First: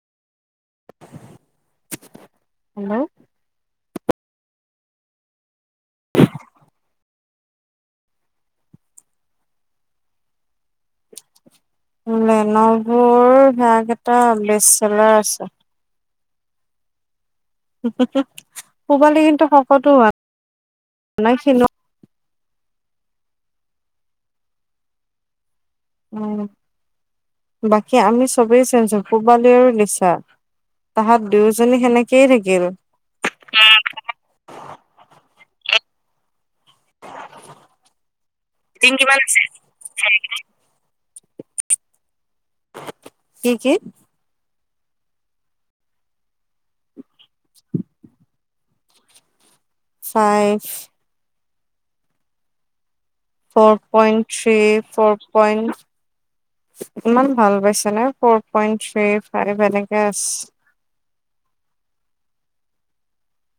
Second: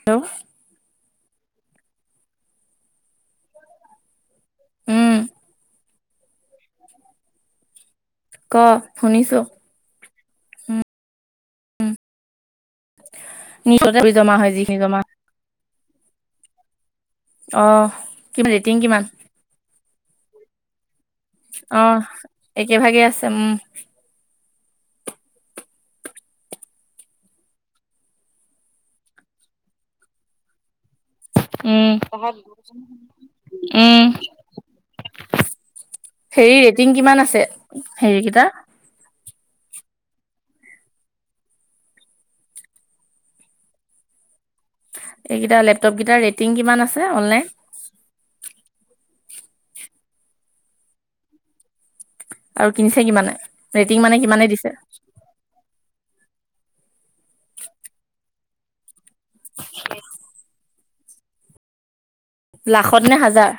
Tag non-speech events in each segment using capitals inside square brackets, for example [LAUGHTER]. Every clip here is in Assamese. হেল্ল'। হেল্ল'। উম। ক শুনিছো। উম লেনবোৰ ভাগ নিজতে এটা জমা হয় যিখিনি জমা বেচেলৰ আছো। অ হ হ কিমান ৰেটিং কিমান পোবালি কিন্তু শকতো হোৱা নাই কিনো হোৱা নাই। অ' একে ভাগে আছে উম। উম, বাকী আমি চবেই চেইনজ হলো পূবালী লিচা। তাহত দুয়োজনী উম সেনেকেই থাকিল। উম। হেৰি ৰেটিং কিমান আছে হেৰি কিটা? টিং কিমান আছে চাই কেনে? কি কি? এইকেইটা লেপটপকেইটাৰ ৰেটিং কিমান আছে অনলাইন? ফাইফ আৰু কিনিছে কিমানে? ফৰ ৰেটিং মানে পইণ্ট কিমানে দিছে থ্ৰী, ফৰ পইণ্ট ইমান ভাল পাইছে নে ফৰ পইন্ট থ্ৰী, ফাইভ এনেকে আছ লাখত নে হাজাৰ?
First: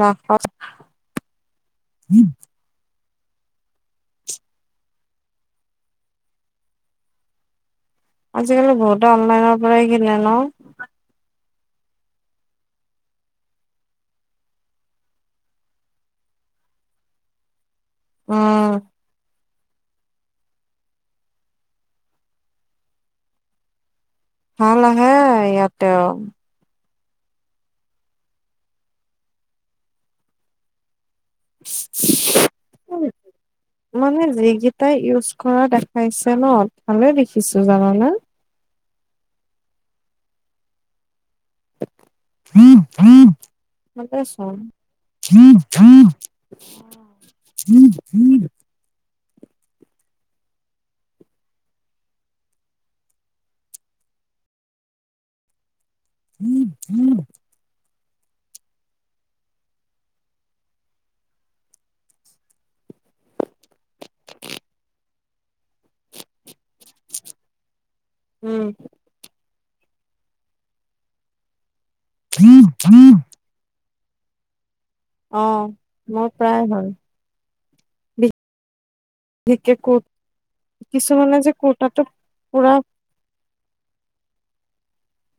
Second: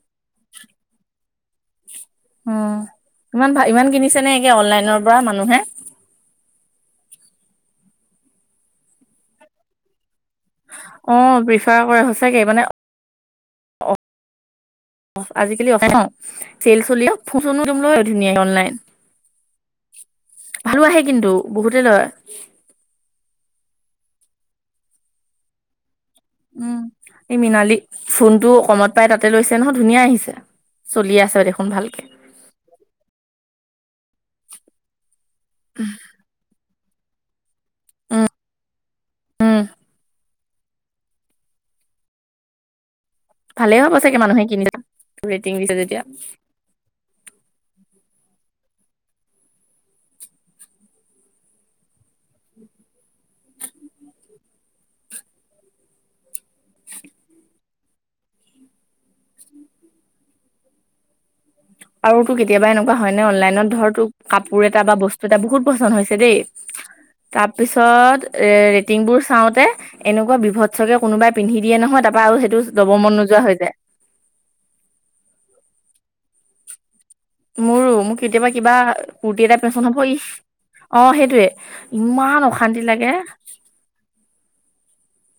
লাখত। উম ইমান ভা ইমান কিনিছে নে এ অনলাইনৰ পৰা মানুহে? আজিকালি বহুতে অনলাইনৰ পৰাই কিনে ন? অ প্ৰিফাৰ কৰে সচাকে মানে আজিকালি অ ন চেল চলি ফচনোয় ধুনীয়া অনলাইন। উম ভালো আহে কিন্তু বহুতে লয়। ভাল আহে ইয়াতেও। উম এই মৃনালী ফোনটো কমত পাই তাতে লৈছে নহয় ধুনীয়া আহিছে। চলি আছে দেখোন ভালকে। উ মানে যিকেইটাই ইউজ কৰা দেখাইছে ন ভালে দেখিছো জানানে। উম। ভালেই হ'ব ভাল চাগে মানুহে পাইছোঁন। কিনিছে ৰেটিং উম দিছে যেতিয়া উম [INAUDIBLE] [INAUDIBLE] [INAUDIBLE] আৰু তো কেতিয়াবা এনেকুৱা হয় নে অনলাইনত ধৰ তো কাপোৰ এটা বা বস্তু এটা বহুত পচন্দ হৈছে দেই। তাৰ পিছত এ উম। ৰেটিংবোৰ চাওঁতে এনেকুৱা বিভৎসকে কোনোবাই পিন্ধি দিয়ে নহয় তাৰ পা আৰু সেইটো লব মন নোযোৱা হৈ যায়। অ, মই প্ৰায় হল। মোৰো মোক কেতিয়াবা কিবা কুৰ্তি এটা বিশেষকে পেচন কুৰ হব‌ই, অ কিছুমানে সেইটোয়ে যে কুৰ্তাটো ইমান পুৰা অশান্তি লাগে।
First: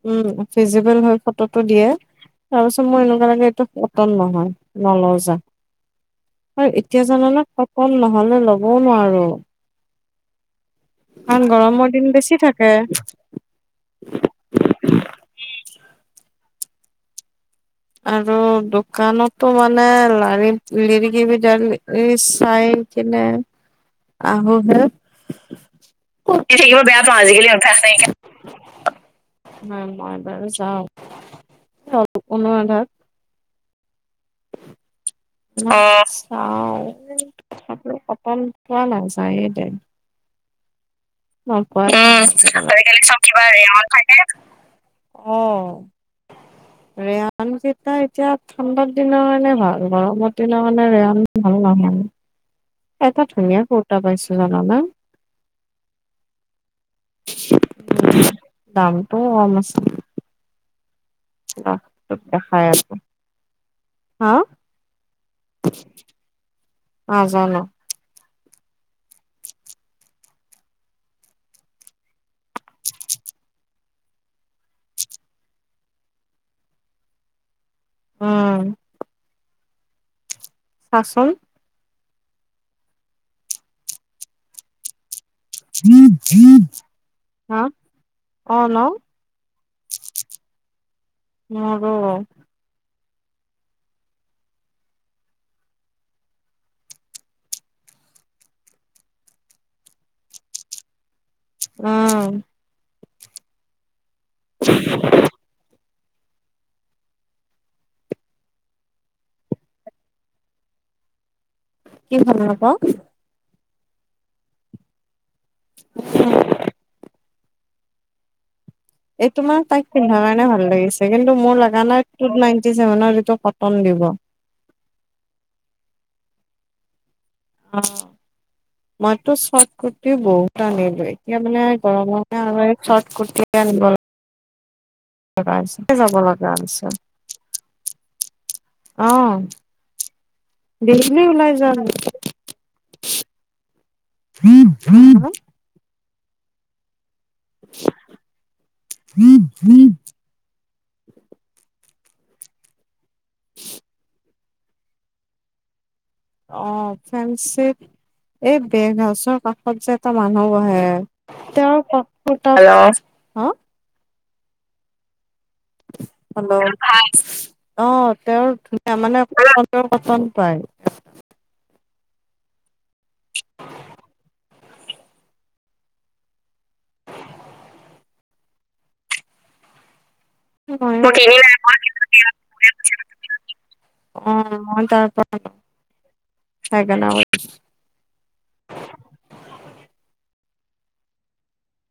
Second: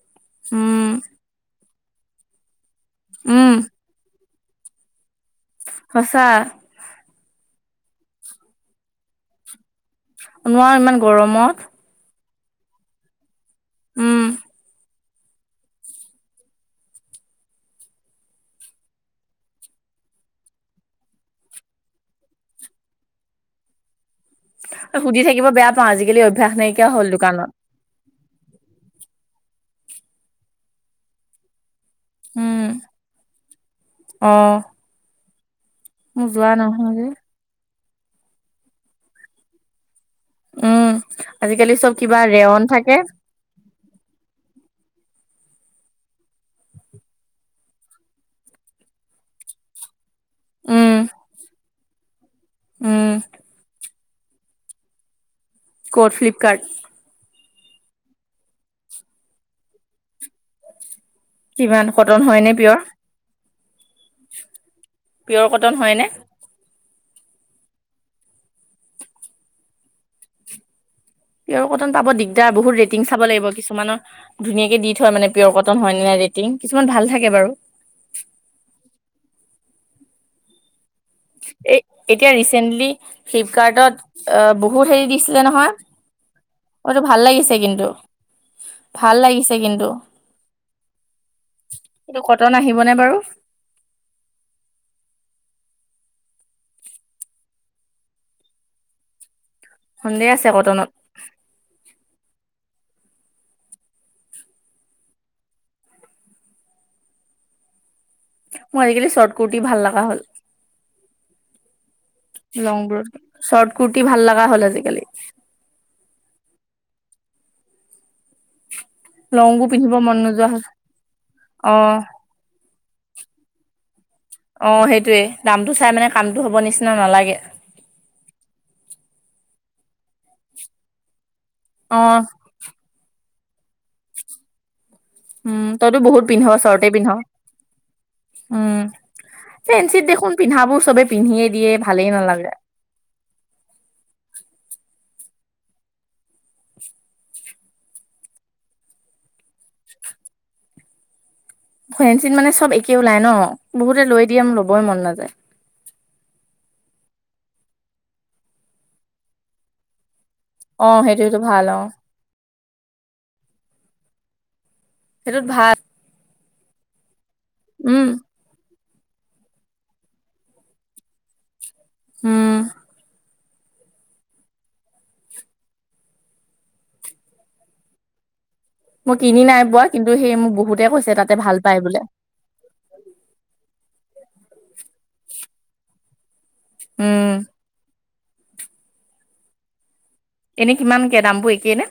উম উম, ফিজিবল হৈ ফটোটো দিয়ে তাৰ পিছত মোৰ এনেকুৱা লাগে উম, এইটো কটন নহয়। নাই লৈ যায়। সঁচা। তাৰ এতিয়া জানানে কটন নহ'লে ল'বও নোৱাৰো। নোৱাৰো ইমান কাৰণ গৰমত গৰমৰ দিন বেছি থাকে। উম। আৰু দোকানতো মানে লাৰি লিৰিকি বিধাৰি চাই কি নাই আহোহে, সুধি থাকিব বেয়া পাওঁ আজিকালি কত অভ্যাস থাকিব নাইকিয়া বেয়া হ'ল পাওঁ দোকানত। আজিকালি মই বাৰ যাওঁ। কোনো আধাৰ অহ। অ চাও, নহয় যে কথাপ সপম পোৱা নাযায়ে দে। উম অ আজিকালি কোৱা? চব অ কিবা আজি ৰেয়ন কালি থাকে চব কিবা ৰেয়াৰ থাকে, অ। ৰেয়ান কিতা এতিয়া ঠাণ্ডাৰ দিনৰ কাৰণে ভাল। গৰমৰ দিনা মানে উম ৰেহান ভাল নহয়। উম এটা ধুনীয়া কুৰ্তা পাইছো জানা নে? ক'ত ফ্লিপকাৰ্ট? দামটো কম আছে। কিমান কটন হয় নে দেখাই পিয়ৰ? আছে হা? পিয়'ৰ কটন হয়নে? অ, জানো। পিয়ৰ কটন পাব দিগদাৰ বহুত ৰেটিং চাব লাগিব কিছুমানৰ ধুনীয়াকে দি থয় মানে পিয়ৰ কটন হয় নে নাই ৰেটিং কিছুমান ভাল থাকে বাৰু। উম, চাচোন এই এতিয়া ৰিচেন্টলি ফ্লিপকাৰ্টত বহুত হেৰি দিছিলে নহয়। এইটো ভাল লাগিছে হা কিন্তু অ ন - ভাল লাগিছে কিন্তু। মোৰো এইটো কটন আহিবনে বাৰু। সন্দেহ আছে কটনত। উম, [INAUDIBLE] মোৰ আজিকালি চৰ্ত কুৰ্তি ভাল লগা হ'ল। কি ভাল নাপাওঁ লং বোৰতকে চৰ্ত কুৰ্টি ভাল লগা হ'ল আজিকালি। উম, এই তোমাৰ লংবোৰ তাইক পিন্ধিব মন পিন্ধাৰ কাৰণে নোযোৱা হ'ল ভাল লাগিছে কিন্তু মোৰ অ লগা নাই টু নাইনটি চেভেনৰ এইটো কটন দিব। অ, সেইটোৱে দামটো চাই মানে কামটো হ'ব নিচিনা নালাগে। অ, মইতো চৰ্ত কুৰ্টি বহুত আনিলো এতিয়া মানে অ মানে আৰু চৰ্ট কুৰ্তি আনিব লগা উম, হৈছে তইতো যাব বহুত পিন্ধ লগা হৈছে চৰ্টে পিন্ধ। উম, অ ফেঞ্চিত দেখোন পিন্ধাবোৰ চবে ডেইলি পিন্ধিয়ে ওলাই দিয়ে যাম ভালেই নালাগে। [INAUDIBLE] [UNINTELLIGIBLE] [INAUDIBLE] ফেঞ্চিত মানে চব একে ওলাই ন বহুতে লৈ দিয়ে ল'বই মন নাযায়। অ, ফেঞ্চিত এই বেগ হাউচৰ কাষত যে এটা মানুহ বহে অ সেইটো সেইটো ভাল তেওঁ অ চৰ্ত কুৰ্টা হেল্লো সেইটোত ভাল। হেল্ল', সেইটোত ভাল অ, তেওঁৰ উম তাৰমানে পিয়ৰ কটন ধুনীয়া মনৰ পচন পায়। উম, মোৰ কিনি নাই পোৱা কিন্তু সেই মোক উম, বহুতে মই কৈছে তাতে কিনি নাই ভাল পোৱা পাই বোলে কিন্তু অ, মই তাৰ পৰা আনো। সেইকাৰণে উম কৈছো [UNINTELLIGIBLE] এনেই কিমানকে দামবোৰ একেই নে?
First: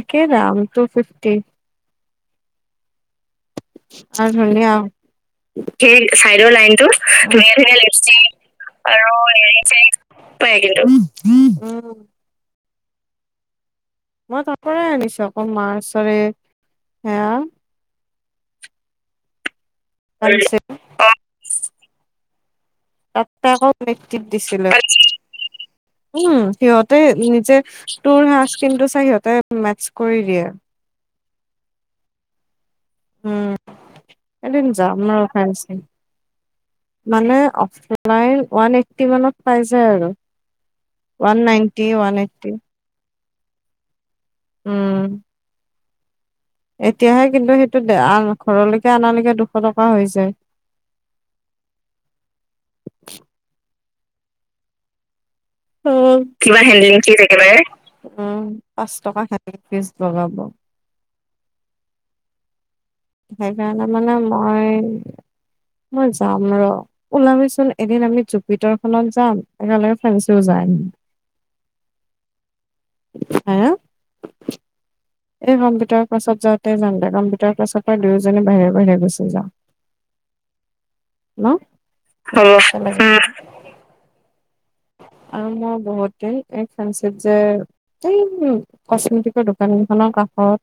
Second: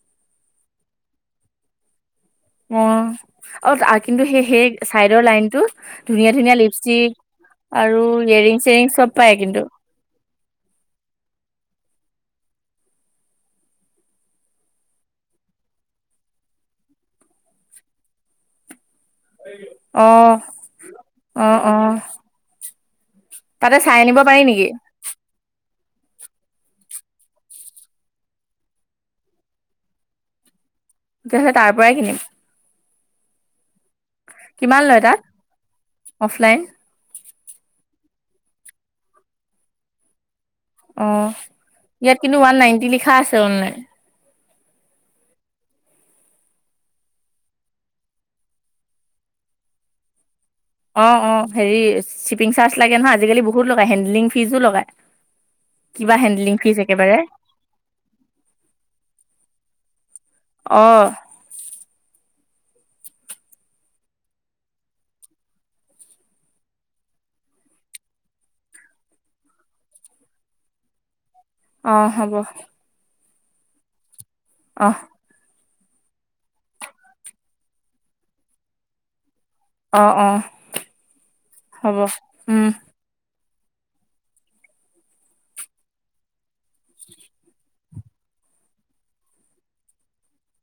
একে দাম টু ফিফটি। উম, অ, তা কিন্তু আৰু সেই - সেই ধুনীয়া চাইডৰ লাইনতটো সেই ধুনীয়া - চাইডৰ ধুনীয়া লাইনটো লিপষ্টিক ধুনীয়া ধুনীয়া আৰু লিপষ্টিক ইয়েৰিং চেইৰিং চব পাই কিন্তু। চব পায় কিন্তু উম, মই তাৰ পৰাই আনিছো আকৌ মাৰ্চৰে হেয়া অ', অ', অ', তাত আকৌ তাতে চাই আনিব মেট্ৰিক পাৰি নেকি? দিছিলে উম সিহঁতে নিজে তোৰ হা স্কিনটো চাই সিহঁতে মেটচ কৰি দিয়ে। তেতিয়া হলে তাৰ পৰাই কিনিম। উম এদিন কিমান যাম লয় তাত ৰ টাইম আছে। অফলাইন মানে অফলাইন ওৱান এইটটি মানত পাই যায় আৰু। অঁ ওৱান নাইনটি, ইয়াত কিন্তু এইট্টি। ওৱান নাইণ্টি লিখা আছে অনলাইন। উম। এতিয়াহে কিন্তু সেইটো বেয়া ঘৰলৈকে অনালৈকে দুশ টকা হৈছে। অঁ অঁ হেৰি শ্বিপিং চাৰ্জ লাগে নহয় আজিকালি বহুত লগায়, হেণ্ডেলিং ফিজো লগায়,। উম কিমান হেণ্ডেলিং ফিজ একেলগে? উম পাচ টকা হেণ্ডলিং ফিছ লগাব। অঁ। সেইকাৰণে মানে মই - মই যাম ৰ। ওলাবিচোন এদিন আমি জুপিটৰখনত যাম, একেলগে ফেঞ্চিও যায় আহিম। অ হব। হে? অহ। এই কম্পিউটাৰ ক্লাছত যাওঁতে যামদে, কম্পিউটাৰ ক্লাছৰ পৰা দুয়োজনিয়ে বাহিৰে বাহিৰে গুচি যাম। অ অ, হ'ব উম। একেলগে আৰু মোৰ বহুতেই এই ফেঞ্চিত যে এই উম কচমেটিকৰ দোকান কেইখনৰ কাষত।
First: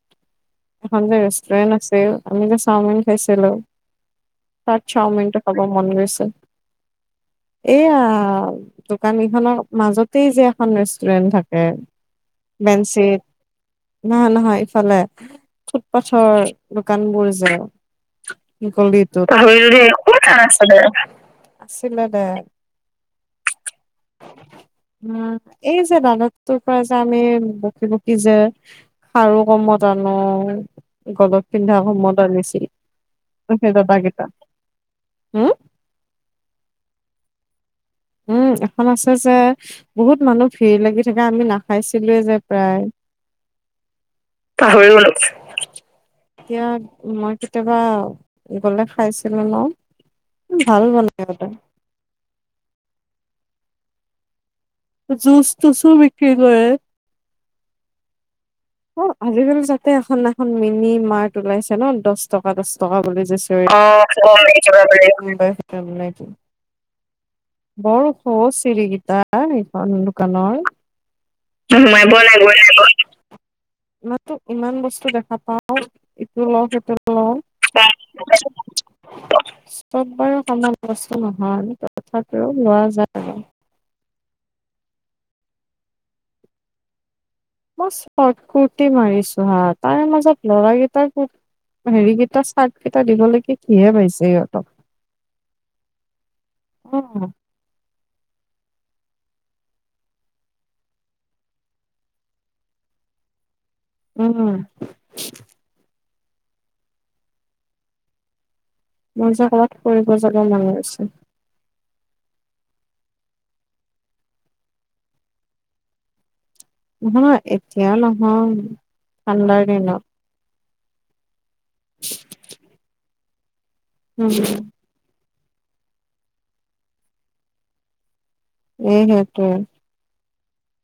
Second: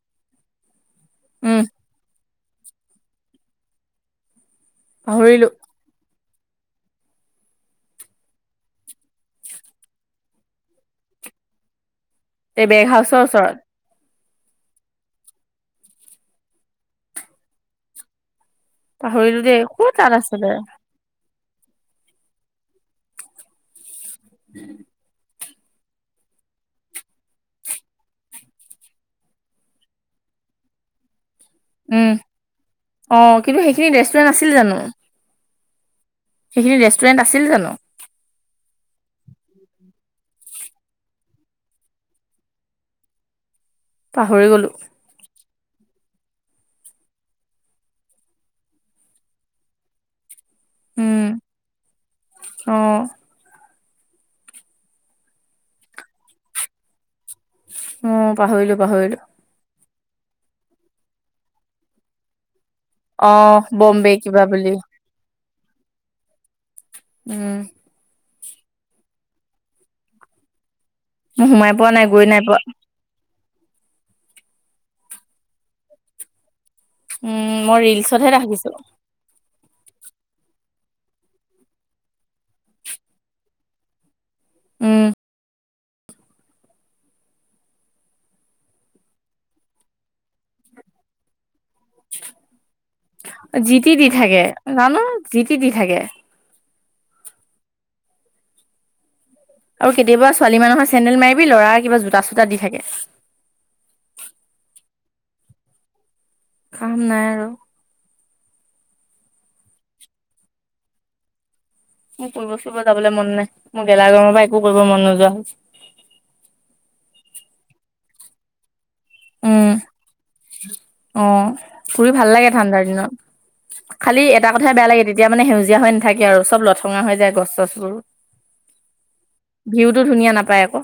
এখন যে উম, ৰেষ্টুৰেণ্ট আছে, আমি যে চাওমিন খাইছিলো। তাত চাওঁমিনটো পাহৰিলো খাব। মন গৈছে, এয়া দু কানীখনৰ মাজতেই যে এখন ৰেষ্টুৰেণ্ট থাকে এই বেগ হাউচৰ বেনডশীট। ওচৰত নহয় নহয় ইফালে, ফুট পাথৰ দোকানবোৰ যে। গলিটোত পাহৰিলো দেই ক'ত তাত আছিলে আছিলে দে। উম, এই যে দানতটো পৰা যে আমি বকি বকি যে খাৰু কমত আনো গলত পিন্ধা উম। সমত আনিছিল, অ', কিন্তু সেই সেইখিনি দাদাকেইটা, ৰেষ্টুৰেণ্ট আছিল হুম? সেইখিনিত ৰেষ্টুৰেণ্ট আছিল জানো? উম এখন আছে যে বহুত মানুহ ভিৰ লাগি থাকে আমি নাখাইছিলোৱে যে প্ৰায় পাহৰি গলো। এতিয়া মই কেতিয়াবা গ'লে খাইছিলোঁ ন? ভাল বনাই তেখেতে। অহ। জুচ টোচো বিক্ৰি কৰে। উম পাহৰিলো। অ পাহৰিলো। আজিকালি তাতে এখন এখন মিনি মাৰ্ত ওলাইছে ন দছ টকা দচ টকা বুলি যে অ', চিয়ৰি বম্বে কিবা বুলি। উম। বৰ সৰু চিৰিকিটা এইখন দোকানৰ। মই সোমাই উহ পোৱা নাই, সোমাব গৈ নাই লাগিব পোৱা। লাগিব। ইয়াটো ইমান বস্তু দেখা পাও ইটো লও সেইটো উম মই ৰিলচতহে ৰাখিছো। চব বাৰু সমান বস্তু নহয়। ৰ লোৱা যোৱা। উম। মই স্পটকুটি মাৰিছো হা তাৰে মাজত লৰাকেইটাক [INAUDIBLE] হেৰিকেইটা চাৰ্ট কেইটা দিবলৈকে যি কিহে টি দি পাইছে থাকে। ইহঁতক। জানো যি টি দি থাকে। উম, আৰু কেতিয়াবা ছোৱালী মানুহৰ চেণ্ডেল মাৰিবি লৰা কিবা জোতা চোতা দি থাকে। উম, কাম নাই আৰু। মোৰ যে কৰবাত ফুৰিব যাব মন গৈছে। মোৰ ফুৰিব চুৰিব যাবলৈ মন নাই মোৰ গেলা গৰমৰ পৰা একো কৰিব মন নোযোৱা হল। নহয় এতিয়াও নহয় উম, ঠাণ্ডাৰ দিনত। অ, ফুৰি ভাল লাগে ঠাণ্ডাৰ দিনত খালি উম এটা কথাইে বেয়া লাগে তে তিয়া মানে সেউজীয়া হৈ নাথাকে আৰু চব লথঙা হৈ যায় গছ চছবোৰ। সেইটোৱেই ভিউতো ধুনীয়া নাপায় আকৌ।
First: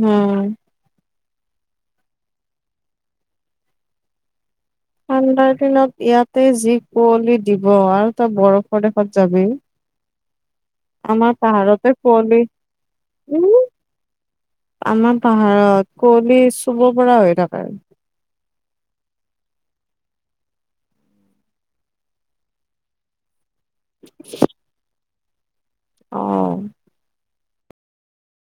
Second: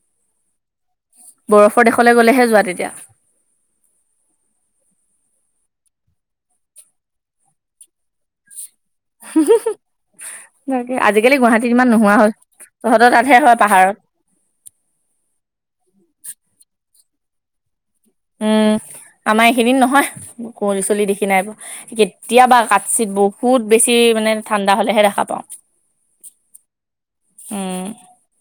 উম, বৰফৰ দেশলৈ গ'লেহে যোৱা তেতিয়া। ঠাণ্ডাৰ দিনত ইয়াতে যি কুঁৱলি দিব আৰু তই বৰফৰ দেশত যাবি। আমাৰ আজিকালি গুৱাহাটীত ইমান পাহাৰতে নোহোৱা হল কুঁৱলী তহঁতৰ তাতহে হয় উম পাহাৰত। আমাৰ পাহাৰত কুঁৱলী চুব পৰা হৈ থাকে। উম, আমাৰ এইখিনিত নহয় কুৱলি চলি দেখি নাই পোৱা। কেতিয়াবা কাঠছিত বহুত বেছি মানে ঠাণ্ডা হলেহে দেখা পাও। অ', উম,